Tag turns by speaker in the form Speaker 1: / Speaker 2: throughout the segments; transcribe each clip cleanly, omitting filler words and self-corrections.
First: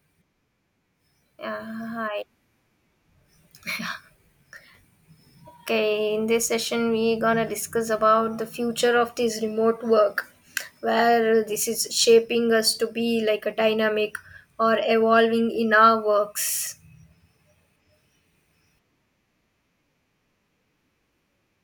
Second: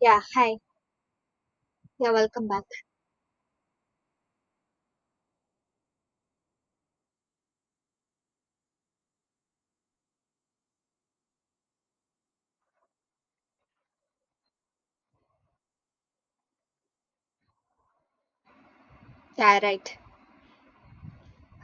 Speaker 1: Yeah, hi.
Speaker 2: Yeah,
Speaker 1: Yeah,
Speaker 2: hi.
Speaker 1: welcome back.
Speaker 2: Okay, in this session we're gonna discuss about the future of this remote work, where this is shaping us to be like a dynamic or evolving in our works.
Speaker 1: Yeah, right.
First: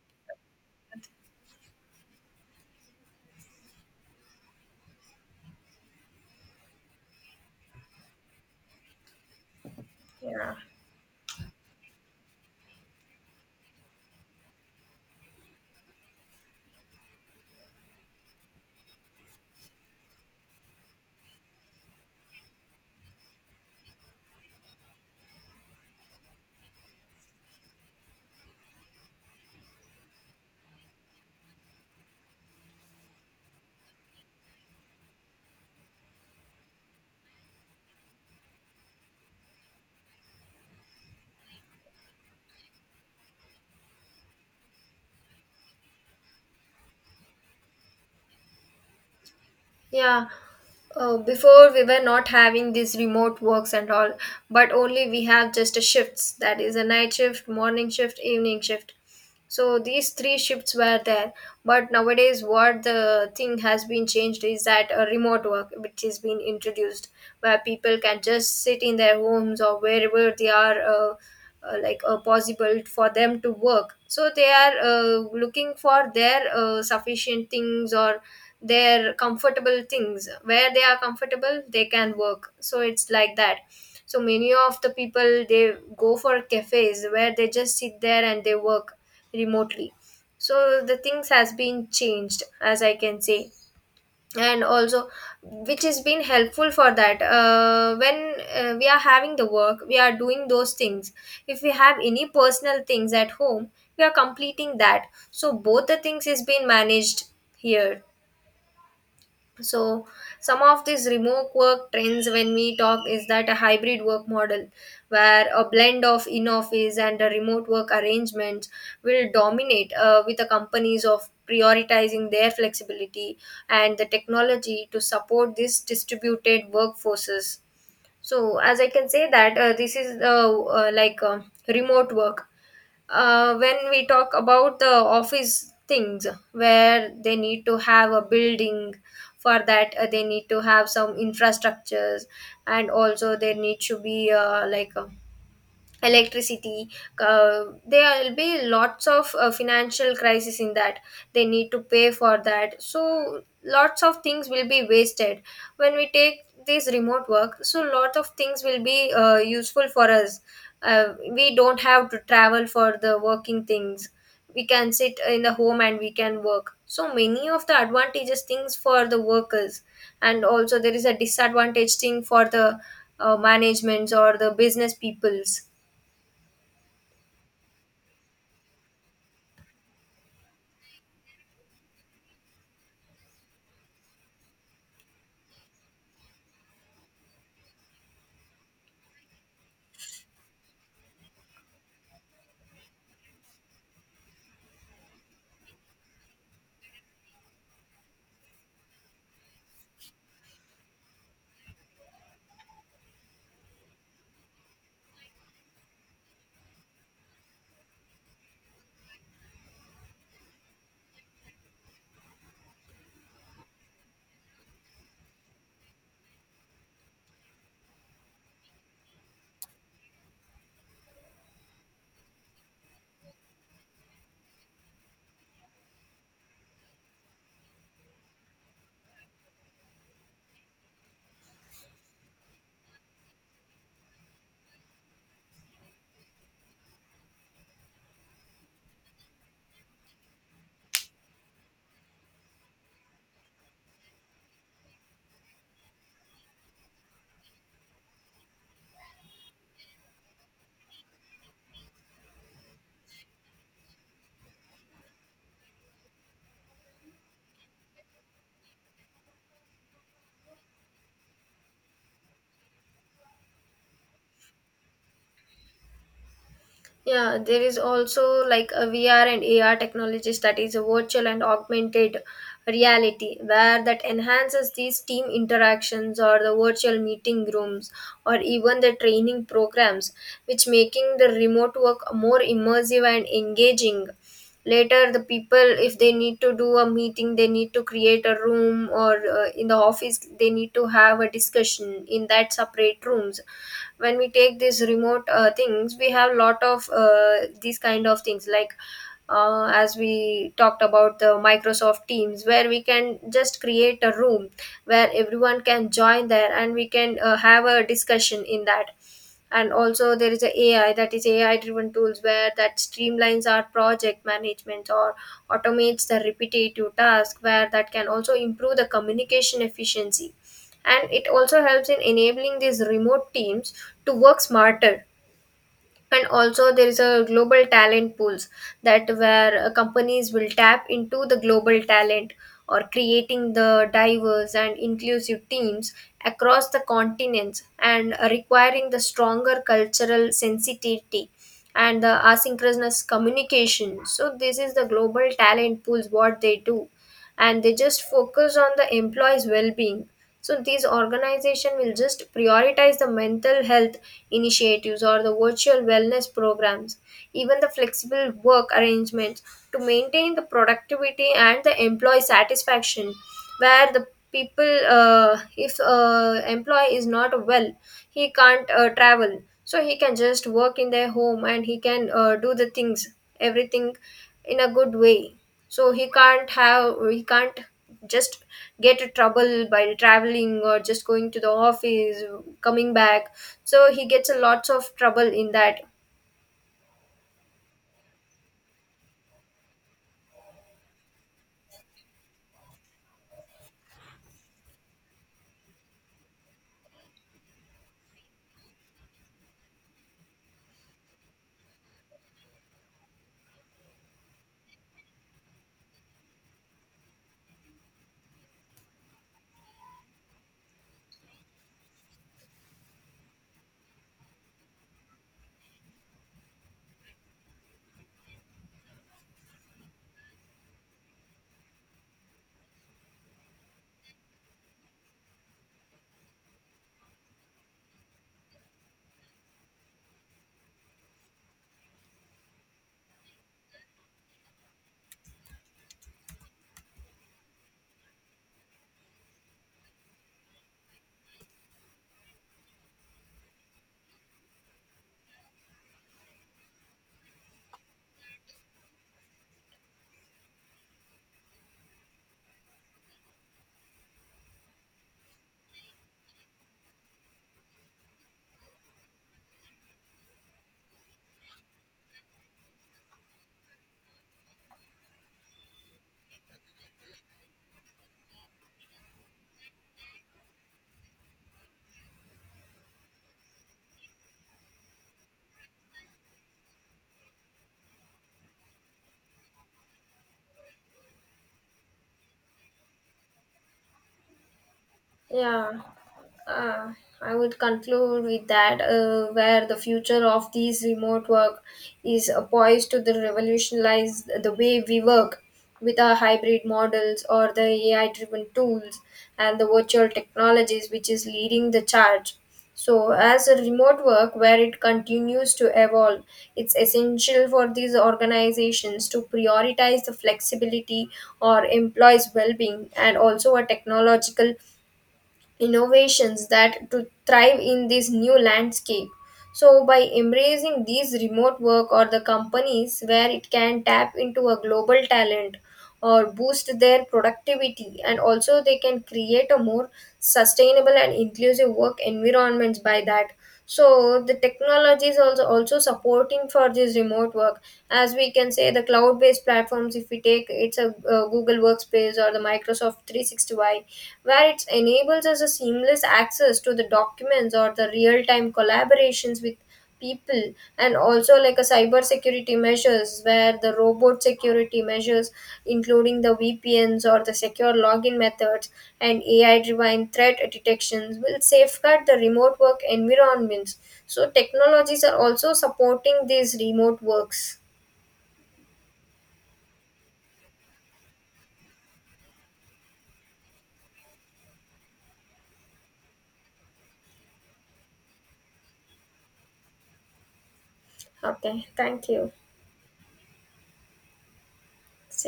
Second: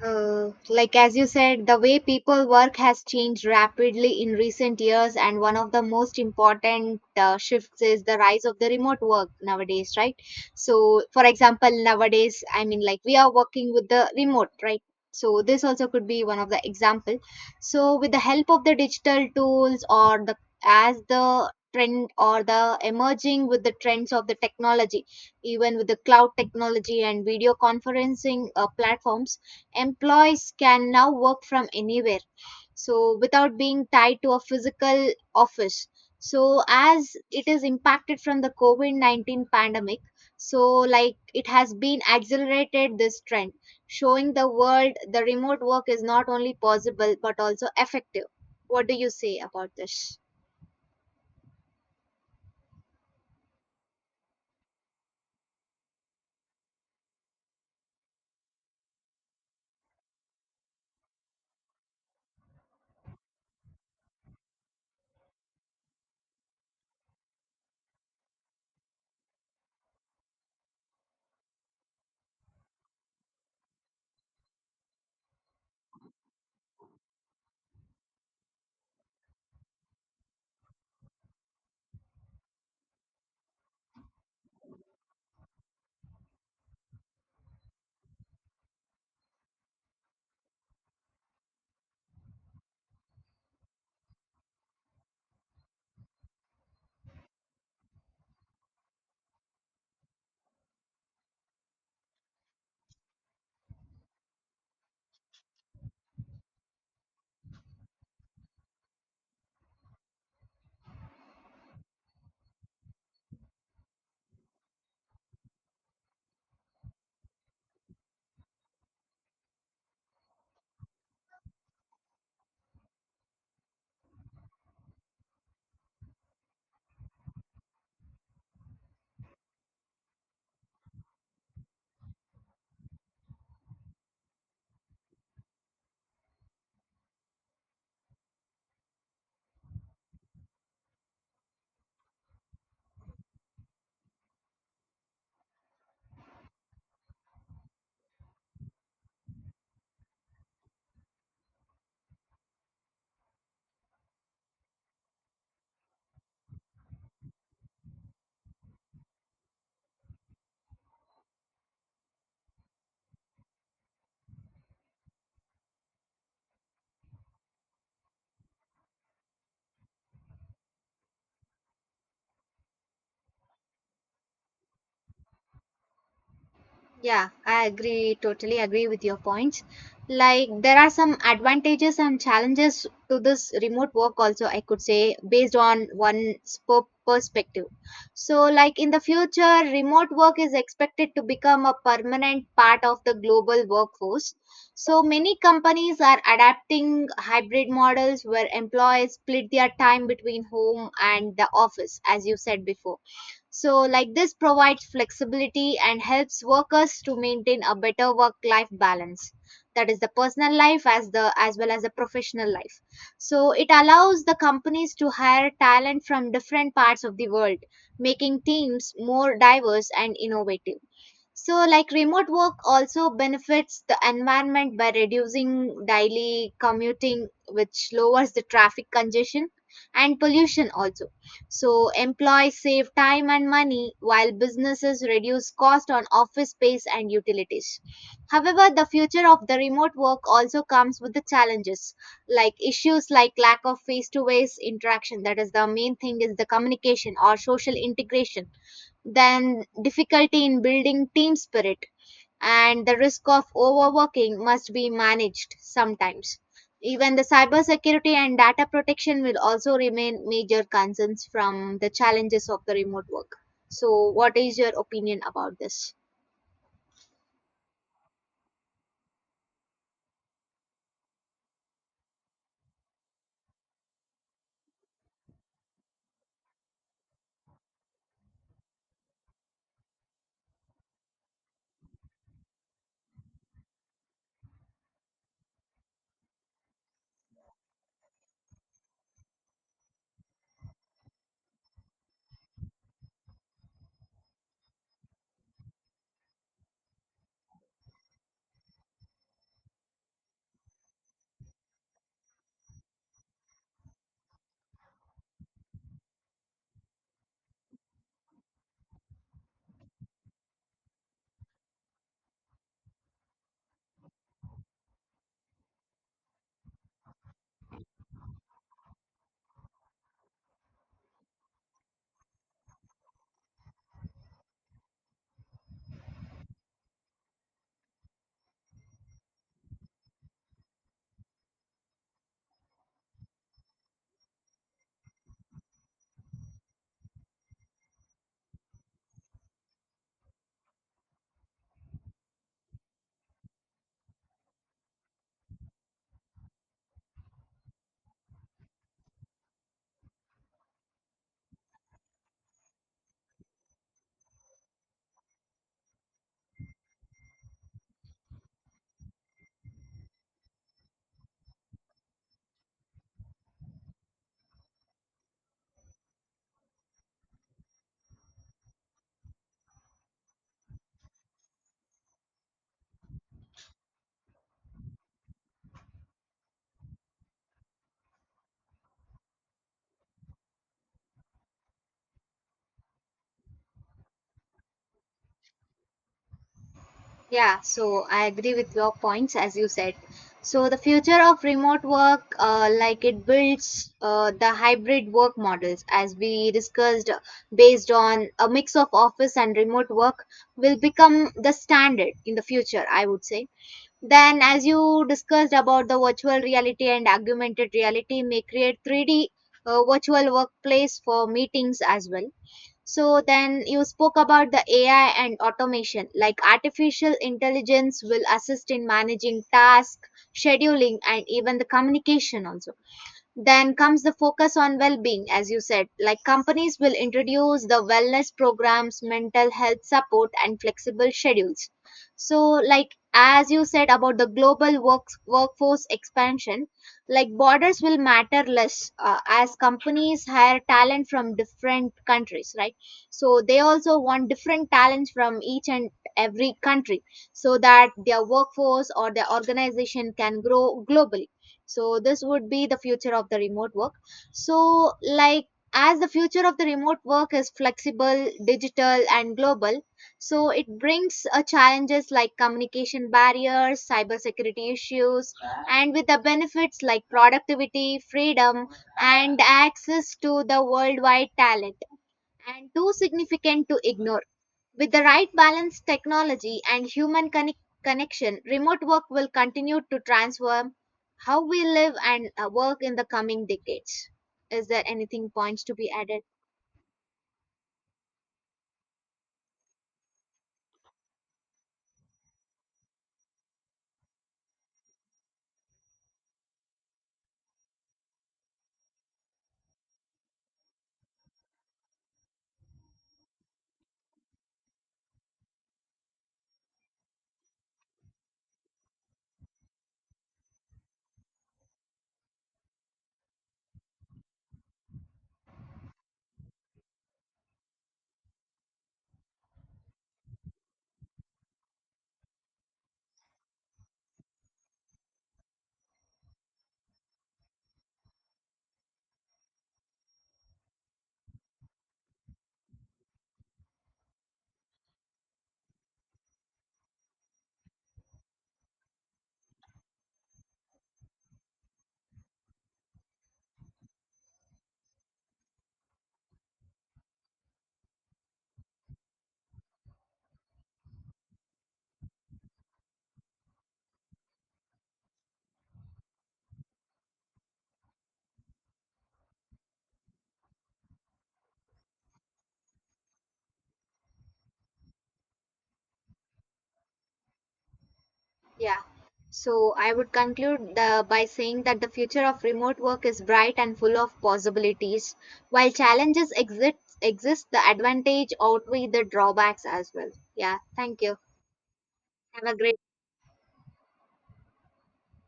Speaker 1: Like as you said, the way people work has changed rapidly in recent years, and one of the most important shifts is the rise of the remote work nowadays, right?
Speaker 2: Yeah.
Speaker 1: So, for example, nowadays, I mean, like we are working with the remote, right? So this also could be one of the example. So with the help of the digital tools or the as the trend or the emerging with the trends of the technology, even with the cloud technology and video conferencing platforms employees can now work from anywhere, so without being tied to a physical office. So, as it is impacted from the COVID 19 pandemic, so like it has been accelerated this trend, showing the world the remote work is not only possible but also effective. What do you say about this?
Speaker 2: Yeah. Before we were not having these remote works and all, but only we have just a shifts that is a night shift, morning shift, evening shift. So these three shifts were there, but nowadays what the thing has been changed is that a remote work which has been introduced, where people can just sit in their homes or wherever they are possible for them to work, so they are looking for their sufficient things or their comfortable things where they are comfortable they can work, so it's like that. So many of the people they go for cafes where they just sit there and they work remotely. So the things has been changed, as I can say. And also, which has been helpful for that, when we are having the work we are doing those things, if we have any personal things at home, we are completing that, so both the things is being managed here. So some of these remote work trends when we talk is that a hybrid work model, where a blend of in office and a remote work arrangements will dominate, with the companies of prioritizing their flexibility and the technology to support these distributed workforces. So as I can say that, this is like remote work. When we talk about the office things, where they need to have a building, for that they need to have some infrastructures, and also there need to be like a electricity, there will be lots of financial crisis in that, they need to pay for that, so lots of things will be wasted. When we take this remote work, so lot of things will be useful for us. We don't have to travel for the working things, we can sit in the home and we can work, so many of the advantages things for the workers, and also there is a disadvantage thing for the managements or the business peoples.
Speaker 1: Yeah, I agree, totally agree with your points. Like, there are some advantages and challenges to this remote work, also, I could say, based on one's perspective. So, like, in the future, remote work is expected to become a permanent part of the global workforce. So, many companies are adapting hybrid models where employees split their time between home and the office, as you said before, so like this provides flexibility and helps workers to maintain a better work-life balance. That is the personal life as well as the professional life. So it allows the companies to hire talent from different parts of the world, making teams more diverse and innovative. So, like remote work also benefits the environment by reducing daily commuting, which lowers the traffic congestion and pollution also. So, employees save time and money while businesses reduce cost on office space and utilities. However, the future of the remote work also comes with the challenges, like issues like lack of face to face interaction. That is the main thing is the communication or social integration, then difficulty in building team spirit and the risk of overworking must be managed sometimes. Even the cybersecurity and data protection will also remain major concerns from the challenges of the remote work. So, what is your opinion about this?
Speaker 2: Yeah, there is also like a VR and AR technologies, that is a virtual and augmented reality, where that enhances these team interactions or the virtual meeting rooms or even the training programs, which making the remote work more immersive and engaging. Later the people, if they need to do a meeting they need to create a room, or in the office they need to have a discussion in that separate rooms. When we take these remote things, we have lot of these kind of things, like as we talked about the Microsoft Teams, where we can just create a room where everyone can join there and we can have a discussion in that. And also there is a AI, that is AI driven tools, where that streamlines our project management or automates the repetitive task, where that can also improve the communication efficiency, and it also helps in enabling these remote teams to work smarter. And also there is a global talent pools, that where companies will tap into the global talent, or creating the diverse and inclusive teams across the continents, and requiring the stronger cultural sensitivity and the asynchronous communication. So this is the global talent pools what they do. And they just focus on the employees well-being, so these organization will just prioritize the mental health initiatives or the virtual wellness programs, even the flexible work arrangements, to maintain the productivity and the employee satisfaction. Where the people, if employee is not well, he can't travel, so he can just work in their home and he can do the things, everything in a good way. So he can't just get a trouble by traveling or just going to the office, coming back, so he gets a lots of trouble in that.
Speaker 1: Yeah, so I agree with your points as you said. So the future of remote work, like it builds the hybrid work models, as we discussed, based on a mix of office and remote work, will become the standard in the future. I would say. Then, as you discussed about the virtual reality and augmented reality, may create 3D virtual workplace for meetings as well. So then you spoke about the AI and automation, like artificial intelligence will assist in managing task, scheduling, and even the communication also. Then comes the focus on well being, as you said, like companies will introduce the wellness programs, mental health support, and flexible schedules. So, like, as you said about the workforce expansion, like borders will matter less as companies hire talent from different countries, right? So, they also want different talents from each and every country so that their workforce or their organization can grow globally. So this would be the future of the remote work. So, like, as the future of the remote work is flexible digital and global, so it brings challenges like communication barriers, cybersecurity issues, and with the benefits like productivity, freedom, and access to the worldwide talent and too significant to ignore. With the right balance, technology and human connection, remote work will continue to transform how we live and work in the coming decades. Is there anything points to
Speaker 2: Yeah,
Speaker 1: be added?
Speaker 2: uh, I would conclude with that, where the future of these remote work is poised to the revolutionize the way we work, with our hybrid models or the AI-driven tools and the virtual technologies, which is leading the charge. So, as a remote work where it continues to evolve, it's essential for these organizations to prioritize the flexibility or employees' well being, and also a technological innovations that to thrive in this new landscape. So by embracing these remote work, or the companies where it can tap into a global talent or boost their productivity, and also they can create a more sustainable and inclusive work environments by that. So the technology is also supporting for this remote work. As we can say, the cloud based platforms if we take, it's a, Google Workspace or the Microsoft 365, where it enables us a seamless access to the documents or the real-time collaborations with people. And also like a cyber security measures, where the robot security measures including the VPNs or the secure login methods and AI driven threat detections will safeguard the remote work environments. So technologies are also supporting these remote works.
Speaker 1: Yeah. So I would conclude the, by saying that the future of remote work is bright and full of possibilities. While challenges exist, exist the advantage outweigh the drawbacks as well. Yeah. Thank you.
Speaker 2: Okay, thank you.
Speaker 1: Have a great
Speaker 2: See